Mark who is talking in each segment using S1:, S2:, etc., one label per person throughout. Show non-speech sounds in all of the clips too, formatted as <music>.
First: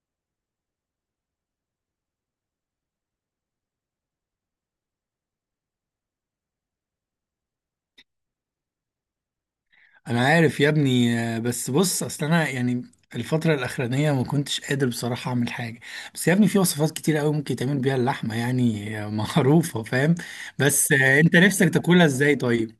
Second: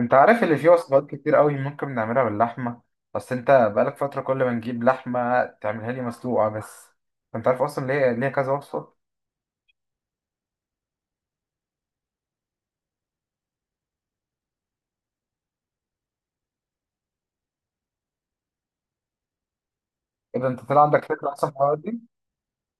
S1: انت عارف اللي فيه وصفات كتير قوي ممكن نعملها باللحمه. بس انت بقالك فتره كل ما نجيب لحمه تعملها لي مسلوقه بس. انت عارف اصلا ليه كذا وصفه؟
S2: انا عارف يا ابني بس بص اصل انا يعني الفترة الأخرانية ما كنتش قادر بصراحة أعمل حاجة. بس يا ابني في وصفات كتير قوي ممكن تعمل بيها اللحمة يعني <laughs> معروفة فاهم.
S1: اذا انت طلع
S2: بس
S1: عندك فكره
S2: أنت
S1: اصلا في
S2: نفسك
S1: الحوارات دي.
S2: تاكلها إزاي طيب؟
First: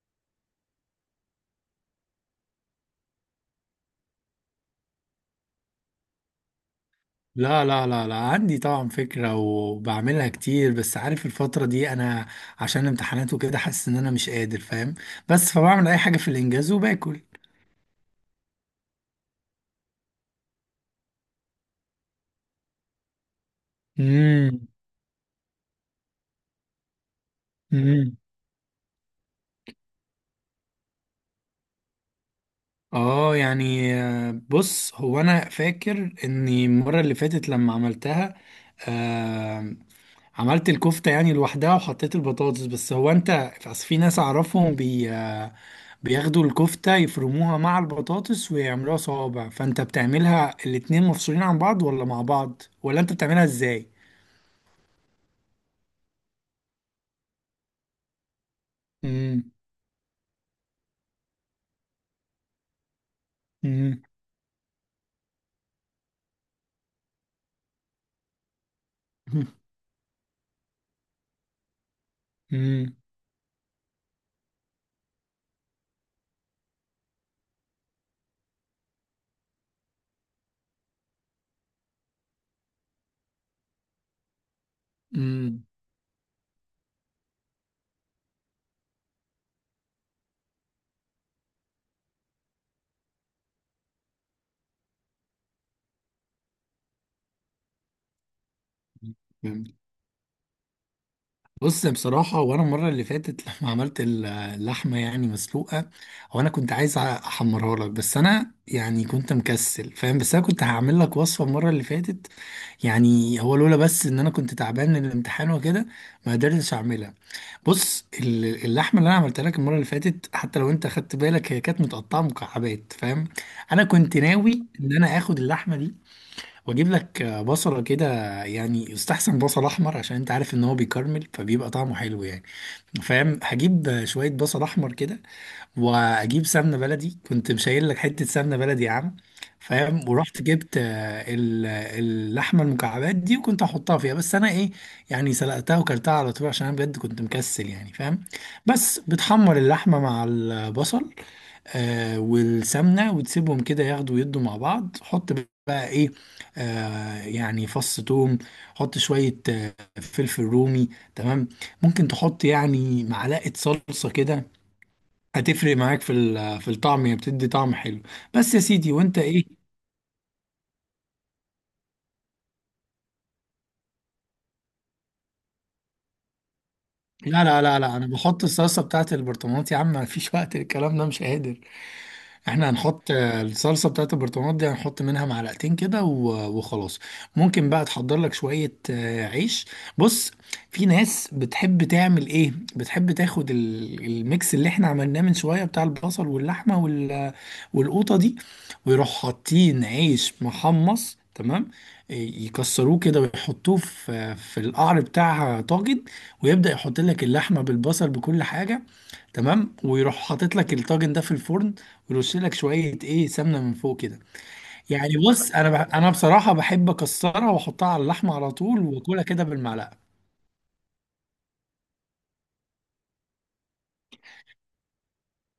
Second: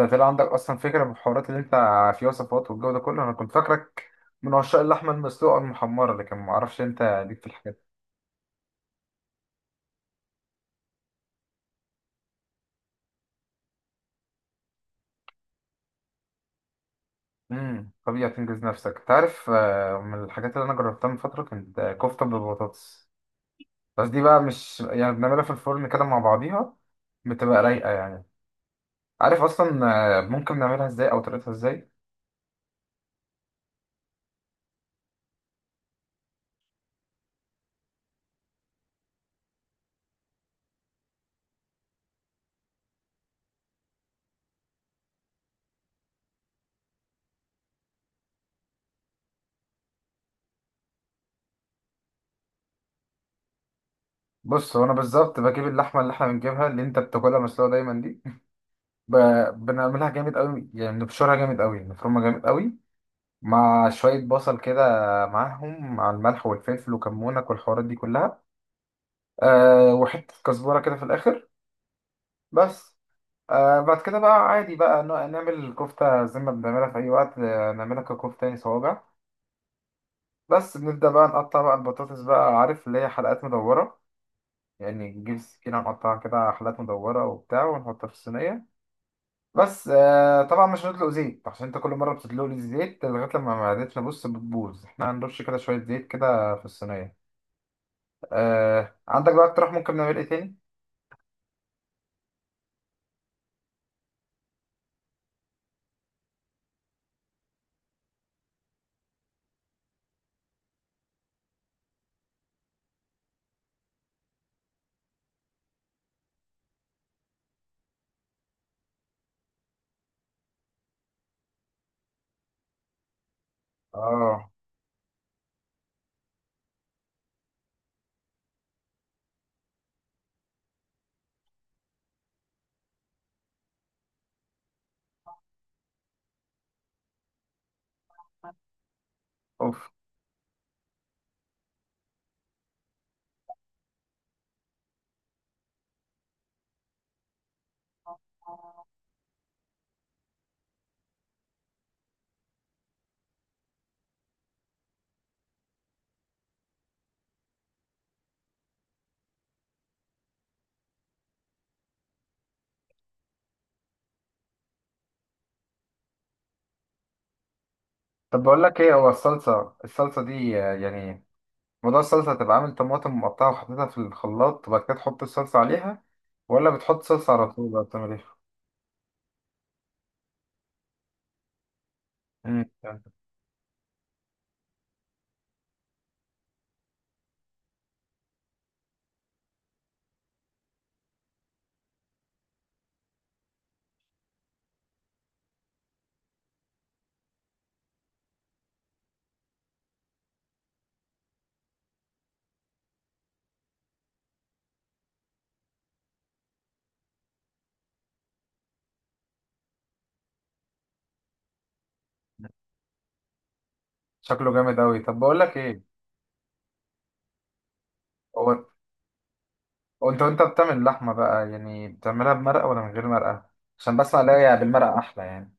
S1: انت طلع عندك اصلا فكره في الحوارات اللي انت، في وصفات والجو ده كله، انا كنت فاكرك من عشاق اللحمه المسلوقه المحمره، لكن ما اعرفش انت ليك في
S2: لا،
S1: الحاجات
S2: لا،
S1: دي.
S2: لا، لا، عندي طبعا فكرة وبعملها كتير بس عارف الفترة دي أنا عشان امتحانات وكده حاسس إن أنا مش قادر فاهم. بس فبعمل أي حاجة في الإنجاز وباكل.
S1: طبيعي تنجز نفسك. انت عارف، من الحاجات اللي انا جربتها من فتره كانت كفته بالبطاطس. بس دي بقى
S2: امم.
S1: مش يعني بنعملها في الفرن كده مع بعضيها، بتبقى رايقه يعني. عارف اصلا ممكن نعملها ازاي او طريقتها ازاي؟
S2: اه يعني بص هو انا فاكر اني المره اللي فاتت لما عملتها. آه. عملت الكفته يعني لوحدها وحطيت البطاطس بس هو انت أصل في ناس اعرفهم بي آه، بياخدوا الكفته يفرموها مع البطاطس ويعملوها صوابع. فانت بتعملها الاتنين مفصولين عن بعض ولا مع بعض ولا انت بتعملها ازاي؟
S1: بص، هو انا بالظبط بجيب اللحمه اللي احنا بنجيبها اللي انت بتاكلها مسلوقه دايما دي، ب...
S2: امم.
S1: بنعملها جامد قوي. يعني نبشرها جامد قوي، نفرمها جامد قوي، مع شويه بصل كده، معاهم مع الملح والفلفل وكمونك والحوارات دي كلها، أه وحته كزبره كده في الاخر، بس.
S2: امم.
S1: أه بعد كده بقى عادي بقى نعمل الكفته زي ما بنعملها في اي وقت. نعملها ككفته يعني صوابع، بس بنبدا بقى نقطع بقى البطاطس بقى. عارف اللي هي حلقات مدوره، يعني نجيب
S2: امم.
S1: السكينة نقطعها كده حلقات مدورة وبتاع ونحطها في الصينية بس. طبعا مش هنطلق زيت، عشان انت كل مرة بتدلق لي الزيت لغاية لما معدتنا، بص، بتبوظ. احنا هنرش كده شوية زيت كده في الصينية. عندك بقى اقتراح ممكن نعمل ايه تاني؟
S2: بص بصراحة وأنا المرة اللي فاتت لما عملت اللحمة يعني مسلوقة. هو أنا كنت عايز أحمرها لك بس أنا يعني كنت مكسل فاهم. بس أنا كنت هعمل لك وصفة المرة اللي فاتت. يعني هو لولا بس إن أنا كنت تعبان من الامتحان وكده ما قدرتش أعملها. بص اللحمة اللي أنا عملتها لك المرة اللي فاتت حتى لو أنت خدت بالك هي كانت متقطعة مكعبات فاهم. أنا كنت
S1: اه،
S2: ناوي إن أنا آخد اللحمة دي واجيب لك بصلة كده. يعني يستحسن بصل احمر عشان انت عارف ان هو بيكرمل فبيبقى طعمه حلو يعني فاهم. هجيب شوية بصل احمر كده واجيب سمنة بلدي. كنت مشايل لك حتة سمنة بلدي يا عم
S1: اوف.
S2: فاهم. ورحت جبت اللحمة المكعبات دي وكنت هحطها فيها. بس انا ايه يعني سلقتها وكلتها على طول عشان انا بجد كنت مكسل يعني فاهم. بس بتحمر اللحمة مع البصل والسمنه وتسيبهم كده ياخدوا ويدوا مع بعض. حط بقى ايه؟ يعني فص توم. حط شويه فلفل رومي تمام. ممكن تحط يعني معلقه صلصه كده. هتفرق معاك في الطعم، هي بتدي طعم حلو
S1: طب
S2: بس يا
S1: بقول لك
S2: سيدي.
S1: ايه، هو
S2: وانت ايه؟
S1: الصلصة، الصلصة دي يعني موضوع الصلصة، هتبقى عامل طماطم مقطعة وحطيتها في الخلاط وبعد كده تحط الصلصة عليها، ولا بتحط صلصة
S2: لا،
S1: على
S2: لا،
S1: طول،
S2: لا،
S1: ولا
S2: لا، انا
S1: بتعمل ايه؟
S2: بحط الصلصه بتاعت البرطمانات يا عم مفيش وقت الكلام ده مش قادر.
S1: مم.
S2: احنا هنحط الصلصه بتاعت البرطمانات دي، هنحط منها معلقتين كده وخلاص. ممكن بقى تحضر لك شويه عيش. بص في ناس بتحب تعمل ايه، بتحب تاخد الميكس اللي احنا عملناه من شويه بتاع البصل واللحمه والقوطه دي ويروح حاطين عيش محمص تمام. ي- يكسروه كده ويحطوه في القعر بتاع طاجن ويبدأ يحط لك اللحمة بالبصل بكل حاجة تمام. ويروح حاطط لك الطاجن ده في الفرن ويرش لك شويه ايه سمنه من فوق كده.
S1: شكله جامد أوي.
S2: يعني
S1: طب بقول
S2: بص
S1: لك
S2: انا
S1: إيه،
S2: انا بصراحه بحب اكسرها واحطها على اللحمه على
S1: هو،
S2: طول واكلها كده بالمعلقه.
S1: وانت، وانت بتعمل اللحمة بقى، يعني بتعملها بمرقة ولا من غير مرقة؟ عشان بس الاقي بالمرقة احلى يعني.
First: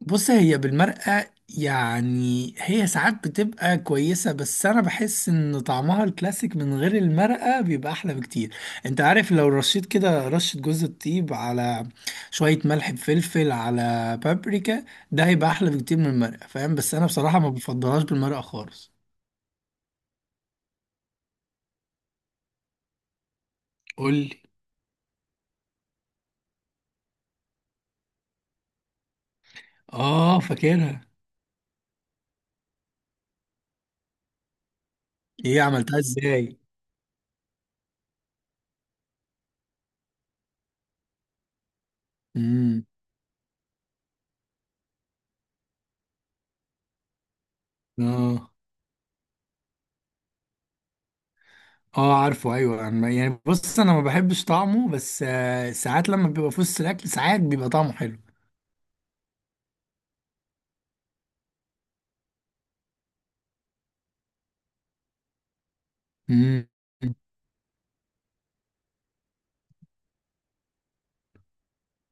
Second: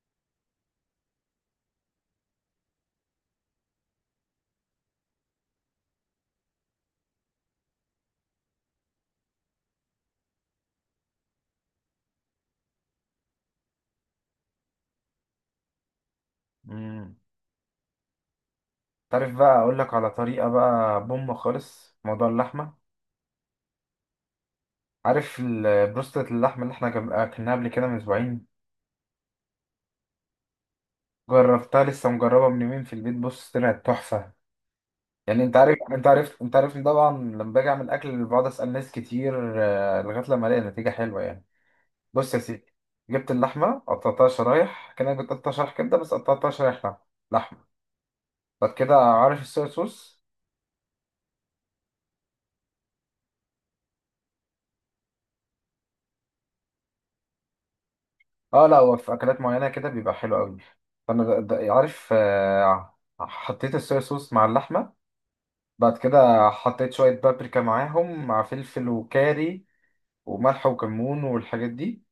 S2: بص هي بالمرقه. يعني هي ساعات بتبقى كويسه بس انا بحس ان طعمها الكلاسيك من غير المرقه بيبقى احلى بكتير. انت عارف لو رشيت كده رشه جوز الطيب على شويه ملح بفلفل على بابريكا، ده هيبقى احلى بكتير من المرقه فاهم. بس انا
S1: امم
S2: بصراحه ما بفضلهاش بالمرقه خالص.
S1: تعرف بقى اقول لك على طريقة بقى بوم خالص في موضوع اللحمة.
S2: قول لي.
S1: عارف بروستة اللحمة اللي احنا اكلناها قبل كده من اسبوعين،
S2: اه فاكرها.
S1: جربتها، لسه مجربة من يومين في البيت. بص، طلعت تحفة. يعني انت
S2: ايه
S1: عارف،
S2: عملتها ازاي؟
S1: طبعا لما باجي اعمل اكل بقعد اسال ناس كتير، لغايه لما الاقي نتيجه حلوه يعني. بص يا سيدي،
S2: امم.
S1: جبت اللحمه، قطعتها شرايح كانك بتقطع شرايح كبده، بس قطعتها شرايح لحمه.
S2: اه.
S1: بعد كده، عارف الصويا صوص.
S2: اه عارفه ايوه يعني بص انا ما بحبش طعمه بس ساعات لما بيبقى في وسط الاكل ساعات بيبقى طعمه حلو.
S1: اه لا، هو في اكلات معينه كده بيبقى حلو قوي. فانا ده عارف، حطيت الصويا صوص مع اللحمه. بعد كده
S2: امم.
S1: حطيت شويه بابريكا معاهم مع فلفل وكاري وملح وكمون والحاجات دي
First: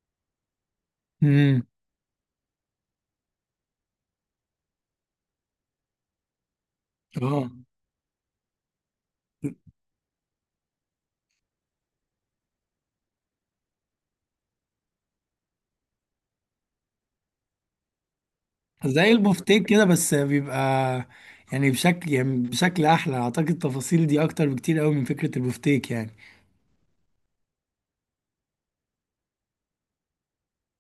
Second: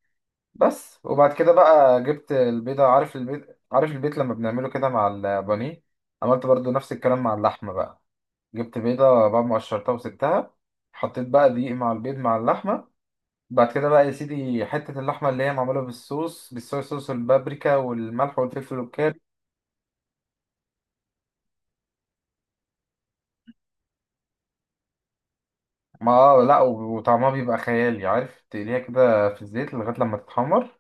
S1: بس. وبعد كده
S2: امم.
S1: بقى جبت البيضه. عارف البيض، عارف البيت لما بنعمله كده مع البانيه، عملت برضو نفس الكلام مع
S2: اه.
S1: اللحمه بقى. جبت بيضه بعد ما قشرتها وسبتها. حطيت بقى دقيق مع البيض مع اللحمه. بعد كده بقى يا سيدي حتة اللحمة اللي هي معمولة بالصوص، بالصويا صوص والبابريكا والملح والفلفل
S2: زي
S1: والكاري.
S2: البفتيك كده بس بيبقى يعني بشكل احلى. اعتقد التفاصيل دي اكتر بكتير قوي من فكرة البفتيك يعني.
S1: ما لا، وطعمها بيبقى خيالي. عارف، تقليها كده في الزيت لغاية لما تتحمر،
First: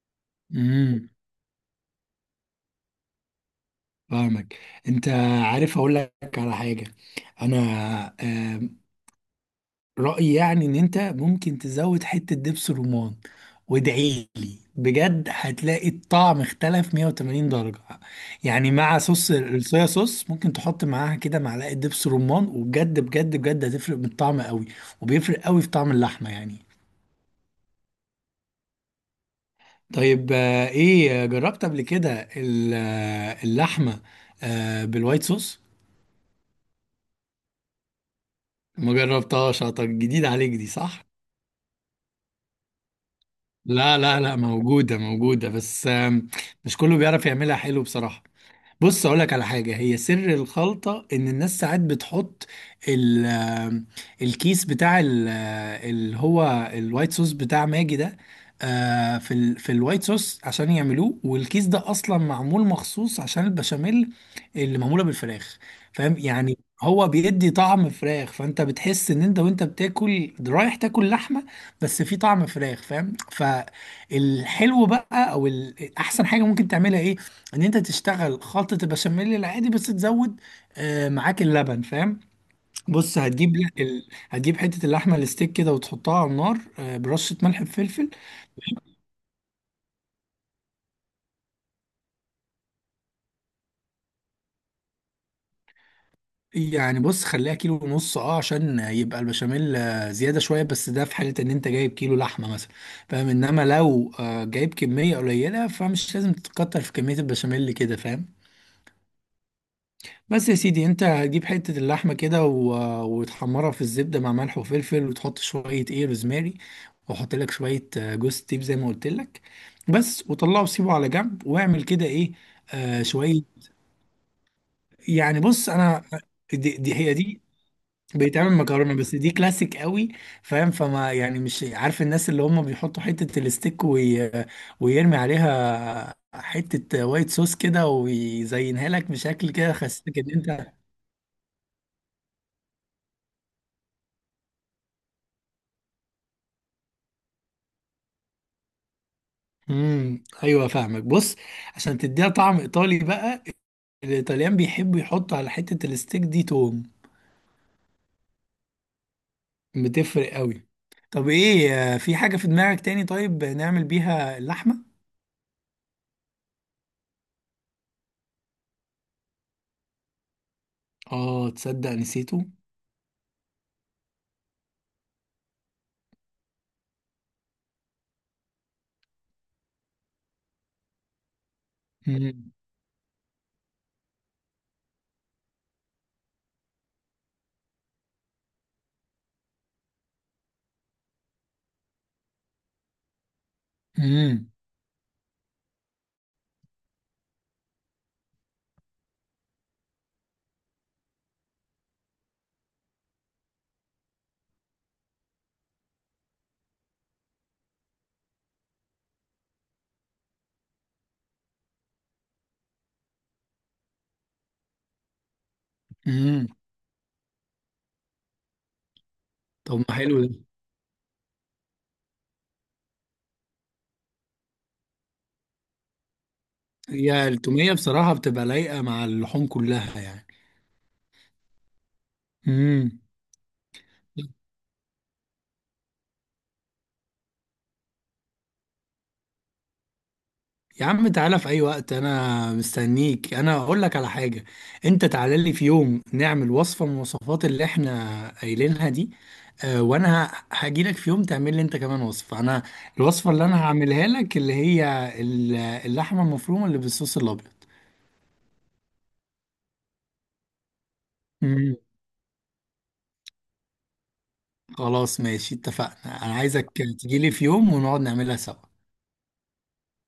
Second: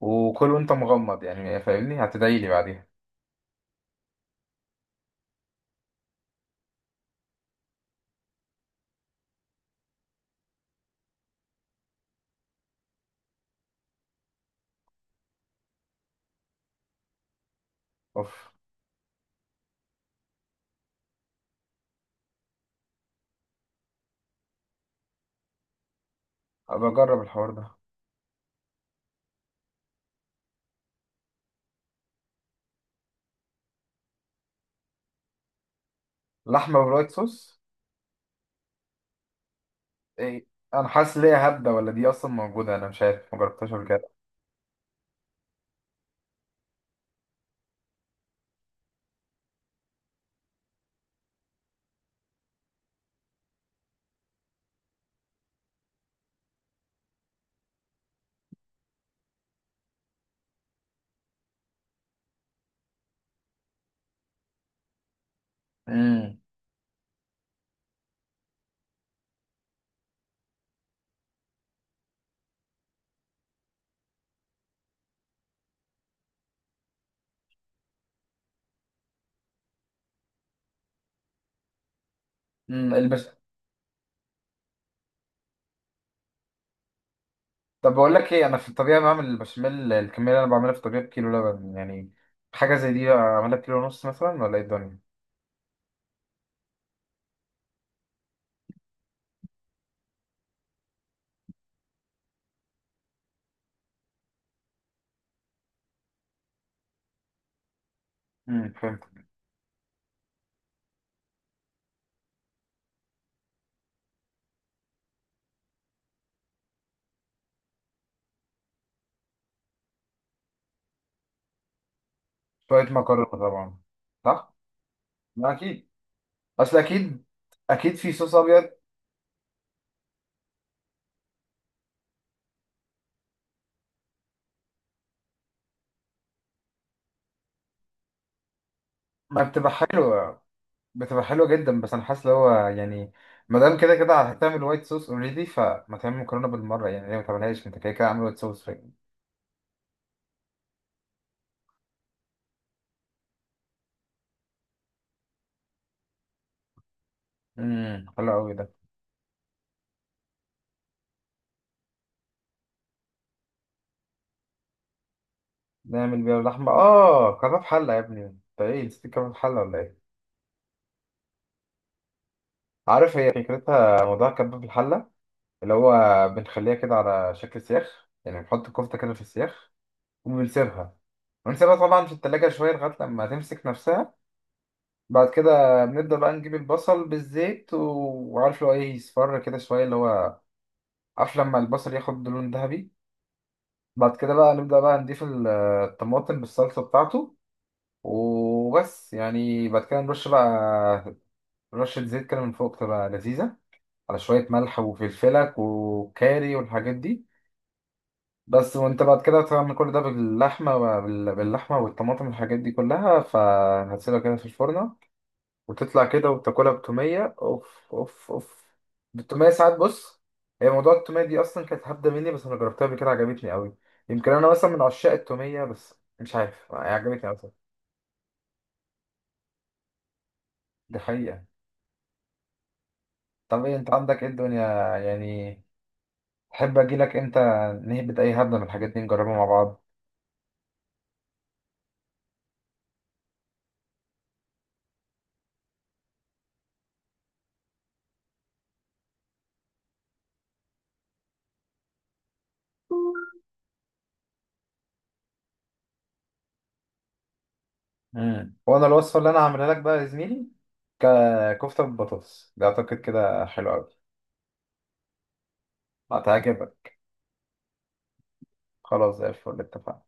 S1: وكل وانت
S2: امم.
S1: مغمض يعني. فاهمني، هتدعيلي بعديها.
S2: فاهمك. انت عارف اقول لك على حاجة. انا رأيي يعني ان انت ممكن تزود حتة دبس رمان. وادعي لي بجد هتلاقي الطعم اختلف 180 درجة.
S1: اوف.
S2: يعني مع صوص الصويا صوص ممكن تحط معاها كده معلقة دبس رمان وبجد بجد بجد هتفرق بالطعم قوي. وبيفرق قوي في طعم اللحمة يعني.
S1: أبقى أجرب الحوار ده.
S2: طيب ايه، جربت قبل كده اللحمة بالوايت صوص؟
S1: لحمة بالوايت صوص؟
S2: ما جربتهاش. طب جديد
S1: إيه؟
S2: عليك دي
S1: أنا
S2: صح.
S1: حاسس ليها هبدة، ولا دي أصلا موجودة؟ أنا مش عارف، مجربتهاش قبل
S2: لا،
S1: كده.
S2: لا، لا، موجودة موجودة بس مش كله بيعرف يعملها حلو بصراحة. بص اقول لك على حاجه، هي سر الخلطه ان الناس ساعات بتحط ال- آه، الكيس بتاع اللي هو الوايت صوص بتاع ماجي ده. في الوايت صوص عشان يعملوه. والكيس ده اصلا معمول مخصوص عشان البشاميل اللي معموله بالفراخ فاهم يعني. هو بيدي طعم فراخ. فانت بتحس ان انت وانت بتاكل رايح تاكل لحمه بس في طعم فراخ فاهم. فالحلو بقى او احسن حاجه ممكن تعملها ايه، ان انت تشتغل خلطة البشاميل العادي بس تزود معاك اللبن فاهم.
S1: امم
S2: بص هتجيب هتجيب حتة اللحمة الستيك كده وتحطها على النار، برشة ملح
S1: طب
S2: بفلفل.
S1: بقول لك ايه، انا في الطبيعه بعمل البشاميل، الكميه اللي انا بعملها في الطبيعه بكيلو لبن يعني. حاجه زي دي اعملها بكيلو ونص مثلا، ولا ايه الدنيا؟
S2: يعني بص خليها كيلو ونص اه عشان يبقى البشاميل زيادة شوية، بس ده في حالة ان انت جايب كيلو لحمة مثلا فاهم. انما لو جايب كمية قليلة فمش لازم تتكتر في كمية البشاميل كده فاهم.
S1: فهمت.
S2: بس يا سيدي انت هتجيب حتة اللحمة كده وتحمرها في الزبدة مع ملح وفلفل وتحط شوية ايه روزماري. وحط لك شوية جوز تيب زي ما قلت لك. بس وطلعه وسيبه على جنب واعمل كده ايه.
S1: شويه
S2: آه
S1: مكرونه
S2: شوية.
S1: طبعا. صح.
S2: يعني
S1: ما
S2: بص
S1: اكيد،
S2: انا دي,
S1: اصل
S2: دي هي
S1: اكيد،
S2: دي
S1: اكيد في صوص
S2: بيتعمل
S1: ابيض.
S2: مكرونة بس دي كلاسيك قوي فاهم. فما يعني مش عارف الناس اللي هم بيحطوا حتة الستيك ويرمي عليها حتة وايت صوص كده ويزينها لك
S1: ما
S2: بشكل
S1: بتبقى
S2: كده خسيتك ان
S1: حلوه،
S2: انت.
S1: بتبقى حلوه جدا. بس انا حاسس اللي هو يعني، ما دام كده كده هتعمل وايت صوص اوريدي، فما تعمل مكرونه بالمره يعني؟ ليه ما تعملهاش انت كده كده عامل وايت صوص؟
S2: امم. ايوه فاهمك. بص عشان تديها طعم ايطالي بقى، الايطاليان بيحبوا يحطوا على حته الستيك دي توم.
S1: حلو قوي ده.
S2: بتفرق قوي. طب ايه، في حاجه في دماغك تاني طيب نعمل بيها اللحمه؟
S1: نعمل بيها اللحمه، اه كباب حله يا ابني. انت ايه، نسيت كباب حله ولا ايه؟
S2: اه تصدق نسيته.
S1: عارف هي فكرتها، موضوع كبة الحلة اللي هو، بنخليها كده على شكل سياخ، يعني بنحط الكفتة كده في السياخ وبنسيبها، ونسيبها طبعا في التلاجة
S2: امم.
S1: شوية لغاية لما تمسك نفسها. بعد كده بنبدأ بقى نجيب البصل بالزيت وعارف اللي هو ايه، يصفر كده شوية اللي هو، عارف لما البصل ياخد لون ذهبي. بعد كده
S2: امم.
S1: بقى نبدأ بقى نضيف الطماطم بالصلصة بتاعته، وبس يعني. بعد كده نرش بقى رشة زيت كده من فوق، تبقى لذيذة، على شوية ملح وفلفلك وكاري والحاجات دي بس. وانت بعد كده تعمل كل ده باللحمة، باللحمة والطماطم والحاجات دي كلها، فهتسيبها كده في الفرن وتطلع كده،
S2: امم.
S1: وتاكلها بتومية. اوف اوف اوف! بالتومية
S2: طب
S1: ساعات،
S2: ما حلو
S1: بص،
S2: ده.
S1: هي موضوع التومية دي أصلا كانت هبدة مني، بس أنا جربتها قبل كده، عجبتني أوي. يمكن أنا مثلا من عشاق التومية، بس مش عارف، هي
S2: هي
S1: عجبتني أوي.
S2: التوميه بصراحه بتبقى لايقه مع اللحوم كلها يعني.
S1: دي حقيقة.
S2: امم.
S1: طب إيه أنت عندك إيه الدنيا يعني؟ تحب أجيلك إمتى نهبط أي هبدة من الحاجات دي نجربها مع بعض؟
S2: يا عم تعالى في اي وقت انا مستنيك. انا اقول لك على حاجه، انت تعالى لي في يوم نعمل وصفه من الوصفات اللي احنا قايلينها دي. آه وانا هاجي لك في يوم تعمل لي انت كمان وصفه. انا الوصفه اللي انا هعملها لك اللي هي اللحمه المفرومه اللي بالصوص الابيض.
S1: مم. وانا الوصفه اللي انا هعملها لك بقى يا زميلي
S2: مم.
S1: ككفته بالبطاطس ده، اعتقد كده حلو قوي.
S2: خلاص ماشي اتفقنا. انا عايزك
S1: هتعجبك.
S2: تجي لي في يوم ونقعد نعملها سوا.
S1: خلاص زي الفل، اتفقنا.